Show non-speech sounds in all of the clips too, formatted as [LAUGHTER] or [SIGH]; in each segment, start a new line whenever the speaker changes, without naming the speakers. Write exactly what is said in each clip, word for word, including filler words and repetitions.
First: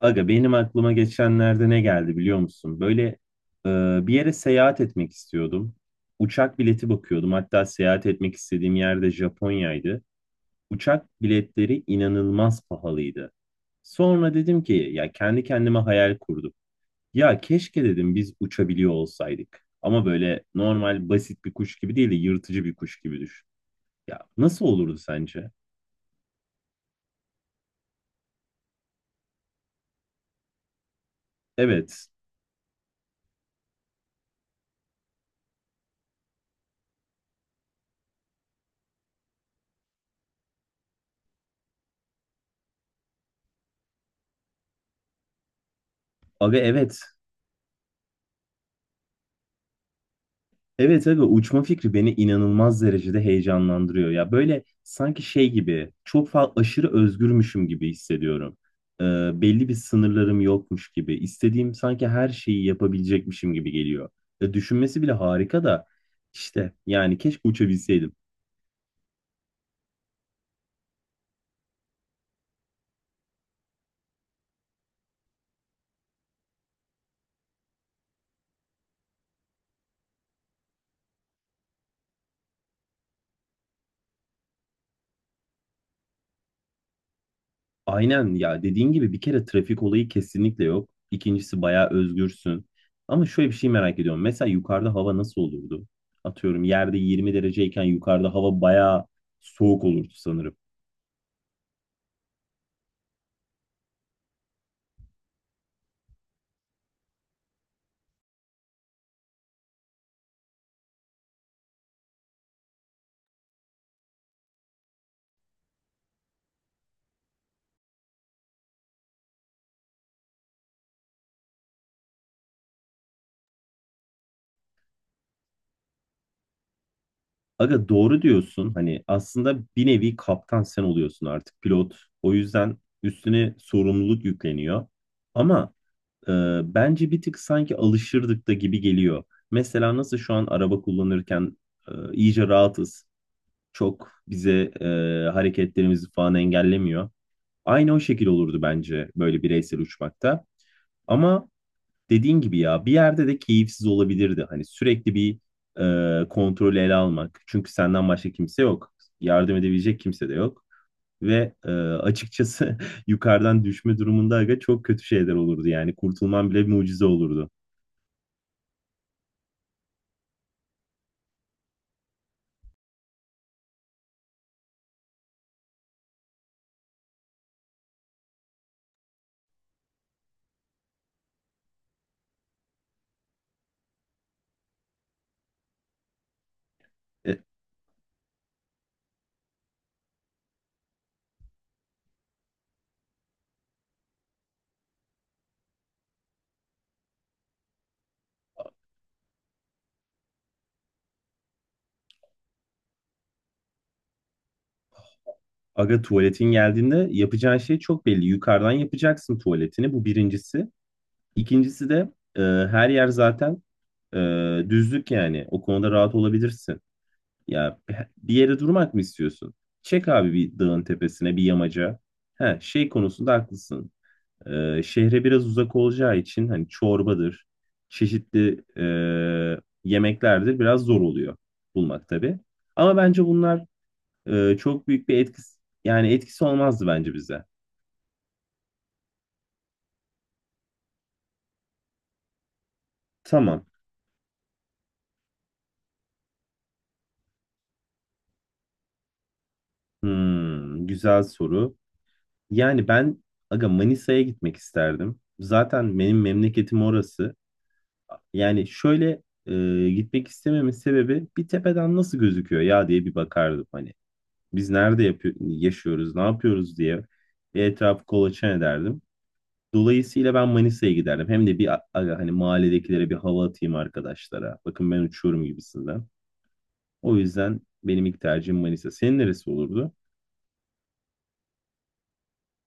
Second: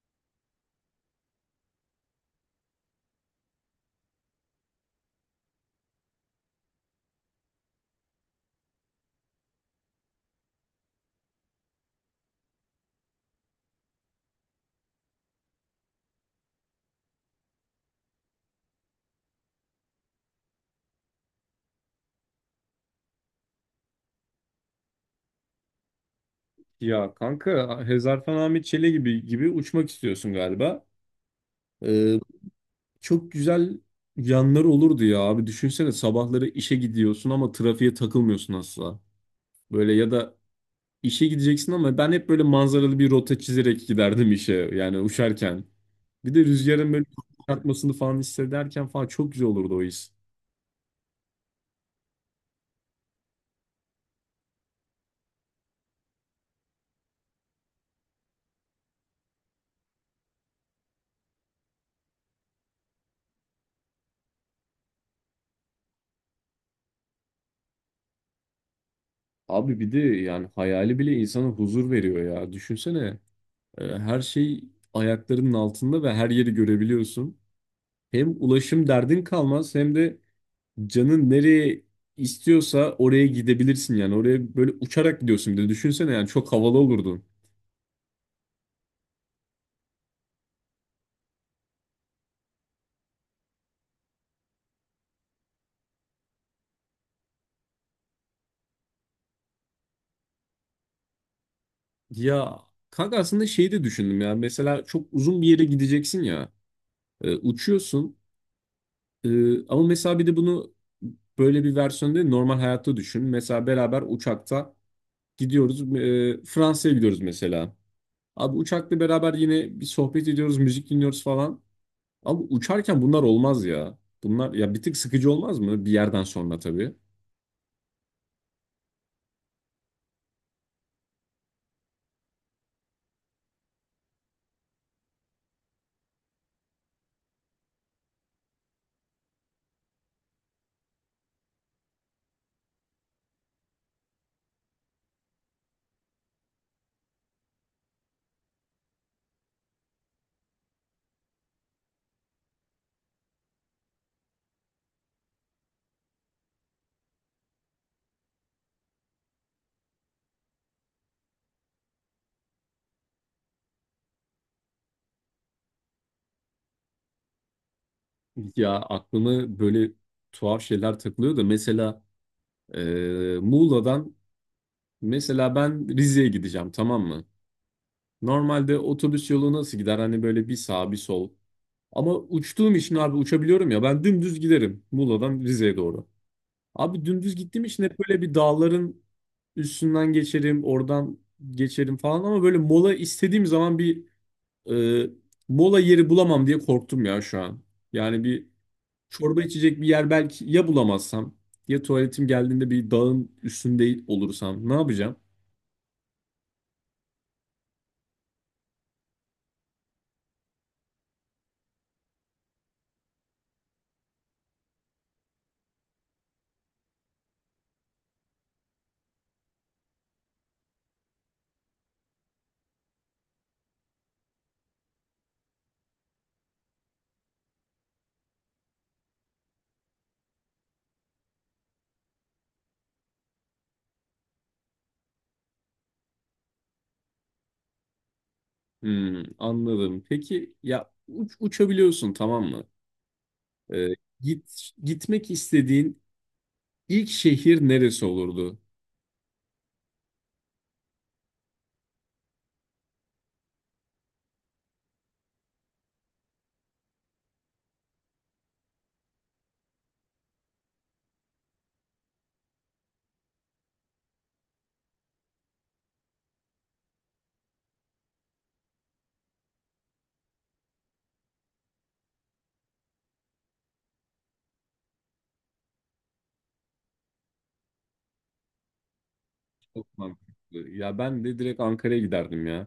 Aga benim aklıma geçenlerde ne geldi biliyor musun? Böyle e, bir yere seyahat etmek istiyordum. Uçak bileti bakıyordum. Hatta seyahat etmek istediğim yerde Japonya'ydı. Uçak biletleri inanılmaz pahalıydı. Sonra dedim ki ya kendi kendime hayal kurdum. Ya keşke dedim biz uçabiliyor olsaydık. Ama böyle normal basit bir kuş gibi değil de yırtıcı bir kuş gibi düşün. Ya nasıl olurdu sence?
Ya kanka Hezarfen Ahmet Çele gibi gibi uçmak istiyorsun galiba.
Evet.
Ee, Çok güzel yanları olurdu ya abi. Düşünsene sabahları işe gidiyorsun ama trafiğe takılmıyorsun asla. Böyle ya da işe gideceksin ama ben hep böyle manzaralı bir rota çizerek giderdim işe yani uçarken. Bir de
Aga
rüzgarın
evet.
böyle çarpmasını falan hissederken falan çok güzel olurdu o his.
Evet abi uçma fikri beni inanılmaz derecede heyecanlandırıyor. Ya böyle sanki şey gibi çok fazla aşırı özgürmüşüm gibi hissediyorum. Ee, belli bir sınırlarım yokmuş gibi. İstediğim sanki her şeyi yapabilecekmişim gibi geliyor. E, düşünmesi bile harika da işte yani keşke uçabilseydim.
Abi bir de yani hayali bile insana huzur veriyor ya. Düşünsene e, her şey ayaklarının altında ve her yeri görebiliyorsun. Hem ulaşım derdin kalmaz hem de canın nereye istiyorsa oraya gidebilirsin yani. Oraya böyle uçarak gidiyorsun bir de düşünsene yani çok havalı olurdu.
Aynen ya dediğin gibi bir kere trafik olayı kesinlikle yok. İkincisi bayağı özgürsün. Ama şöyle bir şey merak ediyorum. Mesela yukarıda hava nasıl olurdu? Atıyorum yerde yirmi dereceyken yukarıda hava bayağı soğuk olurdu sanırım.
Ya kanka aslında şeyi de düşündüm ya mesela çok uzun bir yere gideceksin ya. E, uçuyorsun. E, ama mesela bir de bunu böyle bir versiyonda değil, normal hayatta düşün. Mesela beraber uçakta gidiyoruz, e, Fransa'ya gidiyoruz mesela. Abi uçakla beraber yine bir sohbet ediyoruz, müzik dinliyoruz falan. Abi uçarken bunlar olmaz ya. Bunlar ya bir tık sıkıcı olmaz mı? Bir yerden sonra tabii.
Aga doğru diyorsun. Hani aslında bir nevi kaptan sen oluyorsun artık pilot. O yüzden üstüne sorumluluk yükleniyor. Ama e, bence bir tık sanki alışırdık da gibi geliyor. Mesela nasıl şu an araba kullanırken e, iyice rahatız. Çok bize e, hareketlerimizi falan engellemiyor. Aynı o şekil olurdu bence böyle bireysel uçmakta. Ama dediğin gibi ya bir yerde de keyifsiz olabilirdi. Hani sürekli bir e, kontrolü ele almak. Çünkü senden başka kimse yok. Yardım edebilecek kimse de yok. Ve e, açıkçası [LAUGHS] yukarıdan düşme durumunda aga çok kötü şeyler olurdu yani. Kurtulman bile bir mucize olurdu.
Ya aklımı böyle tuhaf şeyler takılıyor da mesela e, Muğla'dan mesela ben Rize'ye gideceğim, tamam mı? Normalde otobüs yolu nasıl gider? Hani böyle bir sağ bir sol. Ama uçtuğum için abi, uçabiliyorum ya ben, dümdüz giderim Muğla'dan Rize'ye doğru. Abi dümdüz
E,
gittiğim için hep böyle bir dağların üstünden geçerim, oradan geçerim falan ama böyle mola istediğim zaman bir Ee, mola yeri bulamam diye korktum ya şu an. Yani bir çorba içecek bir yer belki ya bulamazsam, ya tuvaletim geldiğinde bir dağın üstünde olursam ne yapacağım?
Aga tuvaletin geldiğinde yapacağın şey çok belli. Yukarıdan yapacaksın tuvaletini. Bu birincisi. İkincisi de e, her yer zaten e, düzlük yani. O konuda rahat olabilirsin. Ya bir yere durmak mı istiyorsun? Çek abi bir dağın tepesine bir yamaca. He, şey konusunda haklısın. Ee, şehre biraz uzak olacağı için hani çorbadır, çeşitli e, yemeklerdir biraz zor oluyor bulmak tabii. Ama bence bunlar e, çok büyük bir etkisi yani etkisi olmazdı bence bize.
Hmm, anladım. Peki ya uç- uçabiliyorsun, tamam mı?
Tamam.
Ee, git Gitmek istediğin ilk şehir neresi olurdu?
Hmm, güzel soru. Yani ben aga Manisa'ya gitmek isterdim. Zaten benim memleketim orası. Yani şöyle e, gitmek istememin sebebi bir tepeden nasıl gözüküyor ya diye bir bakardım hani. biz nerede yapıyor, yaşıyoruz, ne yapıyoruz diye bir etrafı kolaçan ederdim. Dolayısıyla ben Manisa'ya giderdim. Hem de bir a- aga, hani mahalledekilere bir hava atayım arkadaşlara. Bakın ben uçuyorum gibisinden. O yüzden benim ilk tercihim Manisa. Senin neresi olurdu?
Çok mantıklı. Ya ben de direkt Ankara'ya giderdim ya.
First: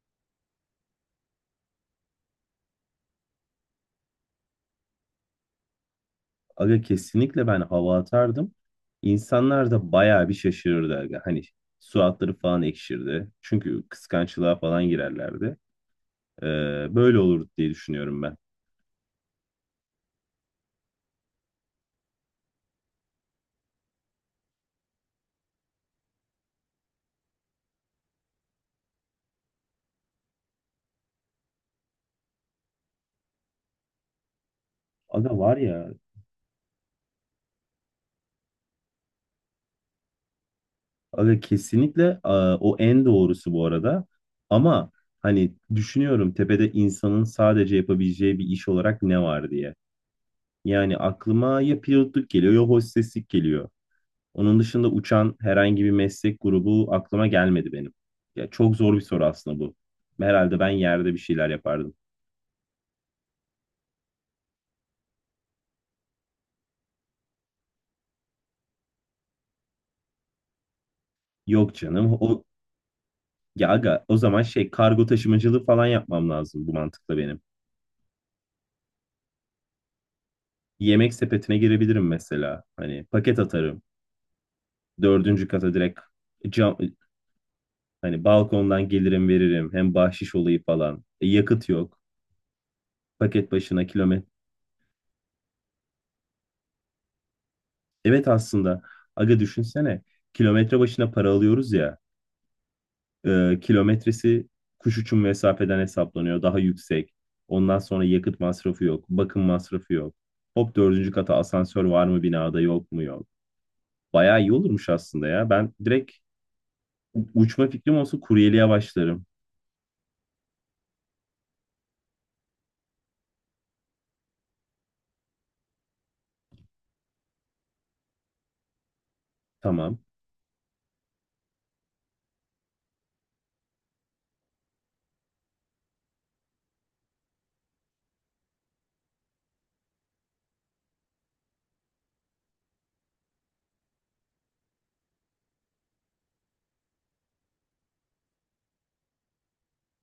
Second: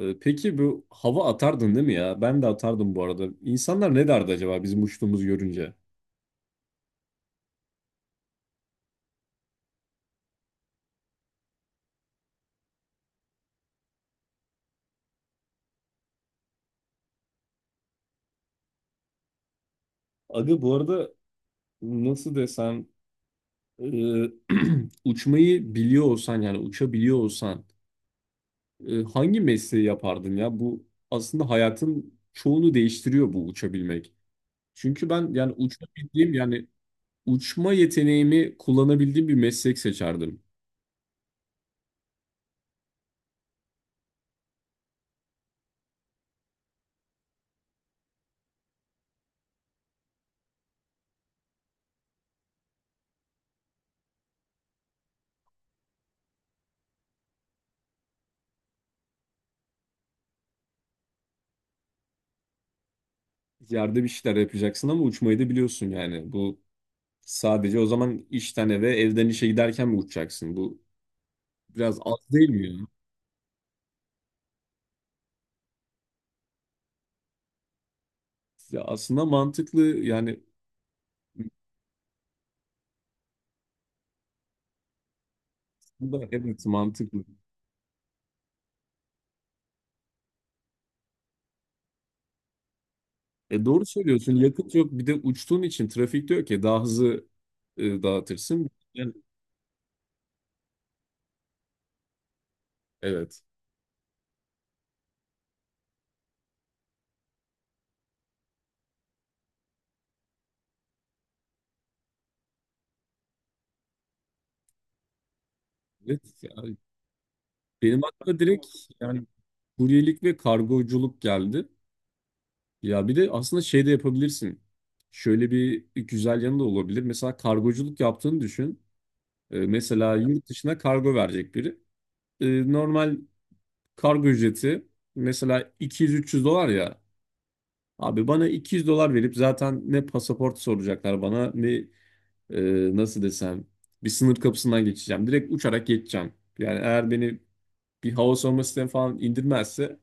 Ee, peki bu hava atardın değil mi ya? Ben de atardım bu arada. İnsanlar ne derdi acaba bizim uçtuğumuzu görünce?
Aga kesinlikle ben hava atardım. İnsanlar da bayağı bir şaşırırdı aga. Hani suratları falan ekşirdi. Çünkü kıskançlığa falan girerlerdi. Ee, Böyle olur diye düşünüyorum ben.
Aga bu arada nasıl desem, e, [CLEARS THROAT] uçmayı biliyor olsan, yani uçabiliyor olsan, e, hangi mesleği yapardın ya? Bu aslında hayatın çoğunu değiştiriyor, bu uçabilmek. Çünkü
Aga
ben yani
var ya.
uçabildiğim yani uçma yeteneğimi kullanabildiğim bir meslek seçerdim.
Aga kesinlikle a, o en doğrusu bu arada. Ama hani düşünüyorum tepede insanın sadece yapabileceği bir iş olarak ne var diye. Yani aklıma ya pilotluk geliyor ya hosteslik geliyor. Onun dışında uçan herhangi bir meslek grubu aklıma gelmedi benim. Ya çok zor bir soru aslında bu. Herhalde ben yerde bir şeyler yapardım.
Yerde bir şeyler yapacaksın ama uçmayı da biliyorsun yani. Bu sadece o zaman işten eve, evden işe giderken mi uçacaksın? Bu
Yok
biraz
canım.
az
O
değil mi ya?
ya aga o zaman şey kargo taşımacılığı falan yapmam lazım bu mantıkla benim.
Ya aslında mantıklı yani
Yemek sepetine girebilirim mesela. Hani paket atarım. Dördüncü kata direkt
aslında evet,
cam,
mantıklı.
hani balkondan gelirim veririm. Hem bahşiş olayı falan. E, yakıt yok. Paket
E
başına
doğru
kilometre.
söylüyorsun. Yakıt yok. Bir de uçtuğun için trafik diyor ki daha hızlı e,
Evet
dağıtırsın.
aslında
Yani,
aga düşünsene. Kilometre başına para alıyoruz ya.
evet.
E, kilometresi kuş uçum mesafeden hesaplanıyor. Daha yüksek. Ondan sonra yakıt masrafı yok. Bakım masrafı yok. Hop dördüncü kata asansör var mı binada, yok mu yok. Bayağı iyi olurmuş aslında ya. Ben direkt
Evet. Yani
u- uçma fikrim
benim
olsa
aklıma direkt
kuryeliğe başlarım.
yani kuryelik ve kargoculuk geldi. Ya bir de aslında şey de yapabilirsin. Şöyle bir güzel yanı da olabilir. Mesela kargoculuk yaptığını düşün. E,
Tamam.
mesela yurt dışına kargo verecek biri. E, Normal kargo ücreti mesela iki yüz üç yüz dolar ya. Abi bana iki yüz dolar verip zaten ne pasaport soracaklar bana ne, e, nasıl desem, bir sınır kapısından geçeceğim. Direkt uçarak geçeceğim. Yani eğer beni bir hava savunma sistemi falan indirmezse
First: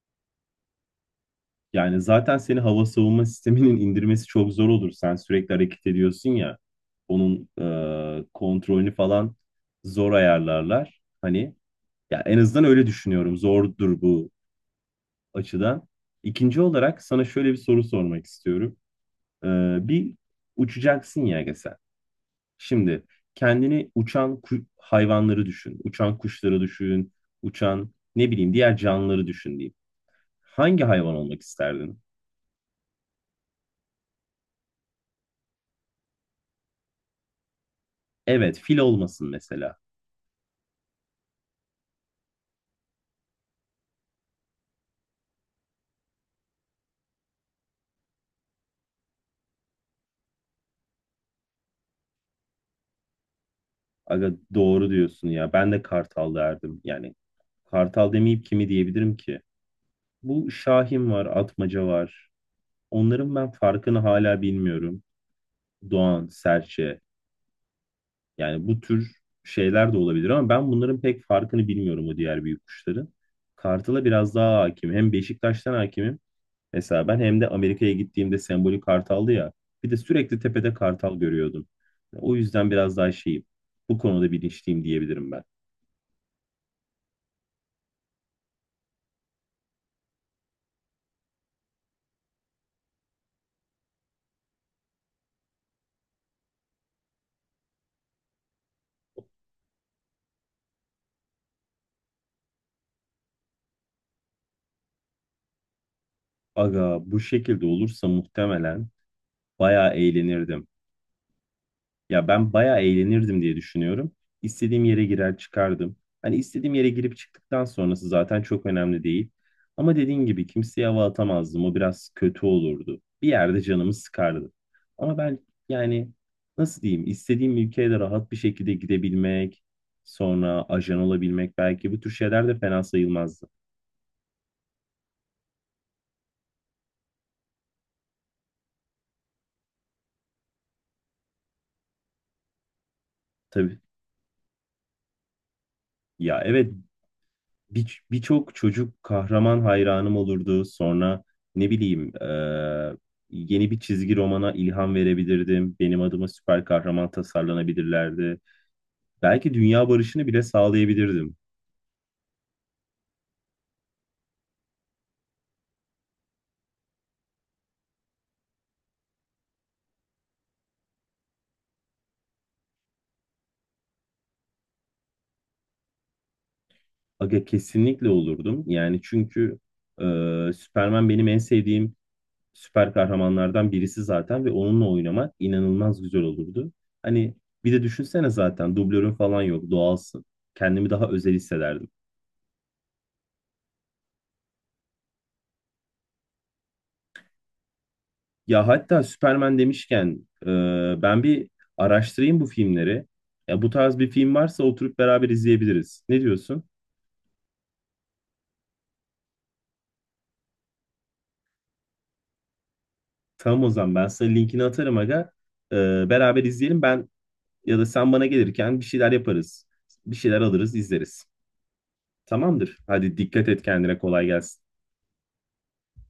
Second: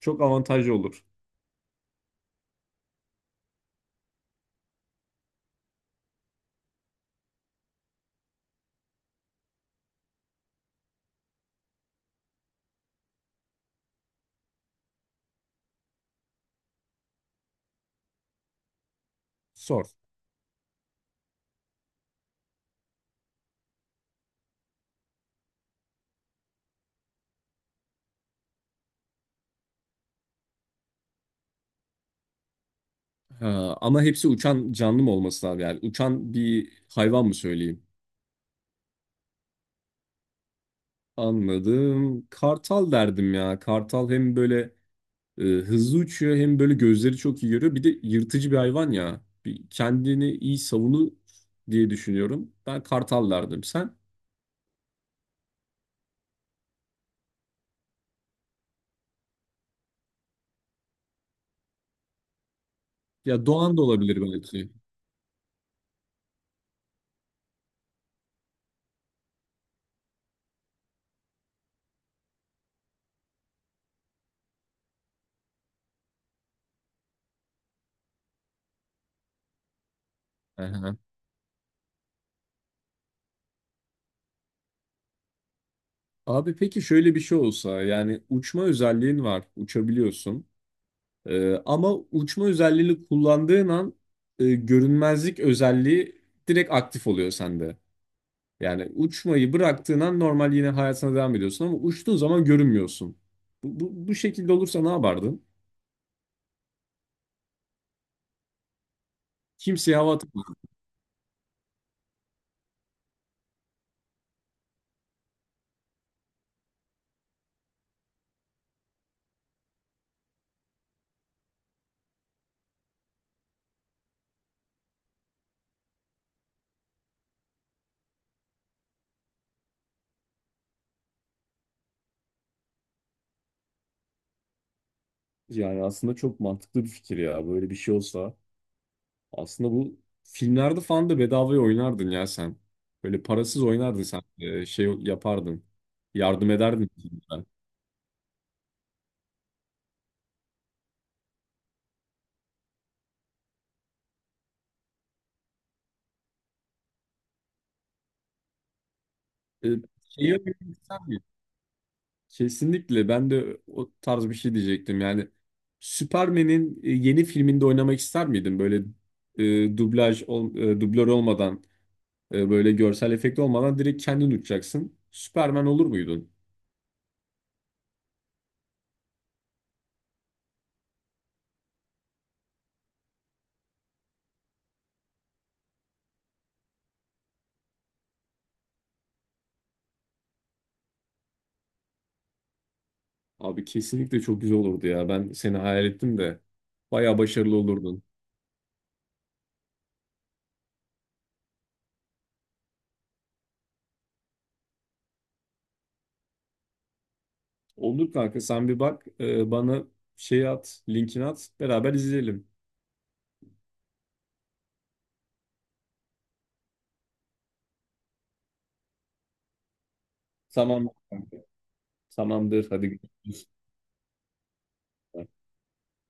çok avantajlı olur.
Yani zaten seni hava savunma sisteminin [LAUGHS] indirmesi çok zor olur. Sen sürekli hareket ediyorsun ya. Onun e, kontrolünü falan zor ayarlarlar. Hani ya en azından öyle düşünüyorum. Zordur bu açıdan. İkinci olarak sana şöyle bir soru sormak istiyorum. E,
Sor.
Bir uçacaksın ya Ege sen. Şimdi kendini uçan ku- hayvanları düşün. Uçan kuşları düşün. Uçan ne bileyim diğer canlıları düşün diyeyim. Hangi hayvan olmak isterdin?
Ha, ama hepsi uçan canlı mı olması lazım yani? Uçan bir hayvan mı söyleyeyim?
Evet, fil olmasın mesela.
Anladım. Kartal derdim ya. Kartal hem böyle e, hızlı uçuyor hem böyle gözleri çok iyi görüyor. Bir de yırtıcı bir hayvan ya. Bir kendini iyi savunur diye düşünüyorum. Ben kartal derdim. Sen?
Aga doğru diyorsun ya. Ben de Kartal derdim. Yani Kartal demeyip kimi diyebilirim ki? Bu Şahin var, Atmaca var. Onların
Ya
ben
doğan da
farkını
olabilir
hala
belki.
bilmiyorum. Doğan, Serçe. Yani bu tür şeyler de olabilir ama ben bunların pek farkını bilmiyorum o diğer büyük kuşların. Kartal'a biraz daha hakim. Hem Beşiktaş'tan hakimim. Mesela ben hem de Amerika'ya gittiğimde sembolik kartaldı ya. Bir de sürekli tepede
[LAUGHS]
kartal görüyordum. O yüzden biraz daha şeyim. Bu konuda bilinçliyim diyebilirim ben.
Abi peki şöyle bir şey olsa, yani uçma özelliğin var, uçabiliyorsun. Ee, ama uçma özelliğini kullandığın an e, görünmezlik özelliği direkt aktif oluyor sende. Yani uçmayı bıraktığın an normal yine hayatına devam ediyorsun ama uçtuğun zaman görünmüyorsun. Bu, bu, bu şekilde olursa ne yapardın?
Aga bu şekilde olursa muhtemelen bayağı
Kimseye hava
eğlenirdim.
atamazdın.
Ya ben bayağı eğlenirdim diye düşünüyorum. İstediğim yere girer çıkardım. Hani istediğim yere girip çıktıktan sonrası zaten çok önemli değil. Ama dediğin gibi kimseye hava atamazdım. O biraz kötü olurdu. Bir yerde canımı sıkardı. Ama ben yani nasıl diyeyim istediğim ülkeye de rahat bir şekilde gidebilmek, sonra ajan olabilmek belki bu tür şeyler de fena sayılmazdı.
Yani aslında çok mantıklı bir fikir ya, böyle bir şey olsa. Aslında bu filmlerde falan da bedavaya oynardın ya sen. Böyle parasız
Tabii.
oynardın sen. Ee, şey yapardın.
Ya
Yardım
evet
ederdin filmlere.
bir- birçok çocuk kahraman hayranım olurdu. Sonra ne bileyim e, yeni bir çizgi romana ilham verebilirdim. Benim adıma süper kahraman tasarlanabilirlerdi. Belki
Ee,
dünya barışını
Şeyi
bile
oynamak ister miydin?
sağlayabilirdim.
Kesinlikle ben de o tarz bir şey diyecektim. Yani Superman'in e, yeni filminde oynamak ister miydin? Böyle e, dublaj, ol, e, dublör olmadan, e, böyle görsel efekt olmadan direkt kendin uçacaksın. Superman olur muydun?
Aga kesinlikle olurdum. Yani çünkü e, Superman benim en sevdiğim süper kahramanlardan birisi zaten ve onunla oynamak inanılmaz güzel olurdu. Hani bir de düşünsene zaten dublörün falan yok, doğalsın. Kendimi daha özel hissederdim.
Abi kesinlikle çok güzel olurdu ya. Ben seni hayal ettim de bayağı başarılı olurdun.
Ya hatta Superman demişken e, ben bir araştırayım bu filmleri. Ya bu tarz bir film varsa oturup beraber izleyebiliriz. Ne diyorsun?
Olur kanka, sen bir bak, e, bana şey at, linkini at, beraber izleyelim.
Tamam o zaman ben sana linkini atarım aga. E, Beraber izleyelim, ben ya da sen bana gelirken bir şeyler yaparız. Bir şeyler alırız
Tamam
izleriz.
kanka. Tamamdır
Tamamdır.
hadi.
Hadi
Görüşürüz.
dikkat et kendine, kolay gelsin.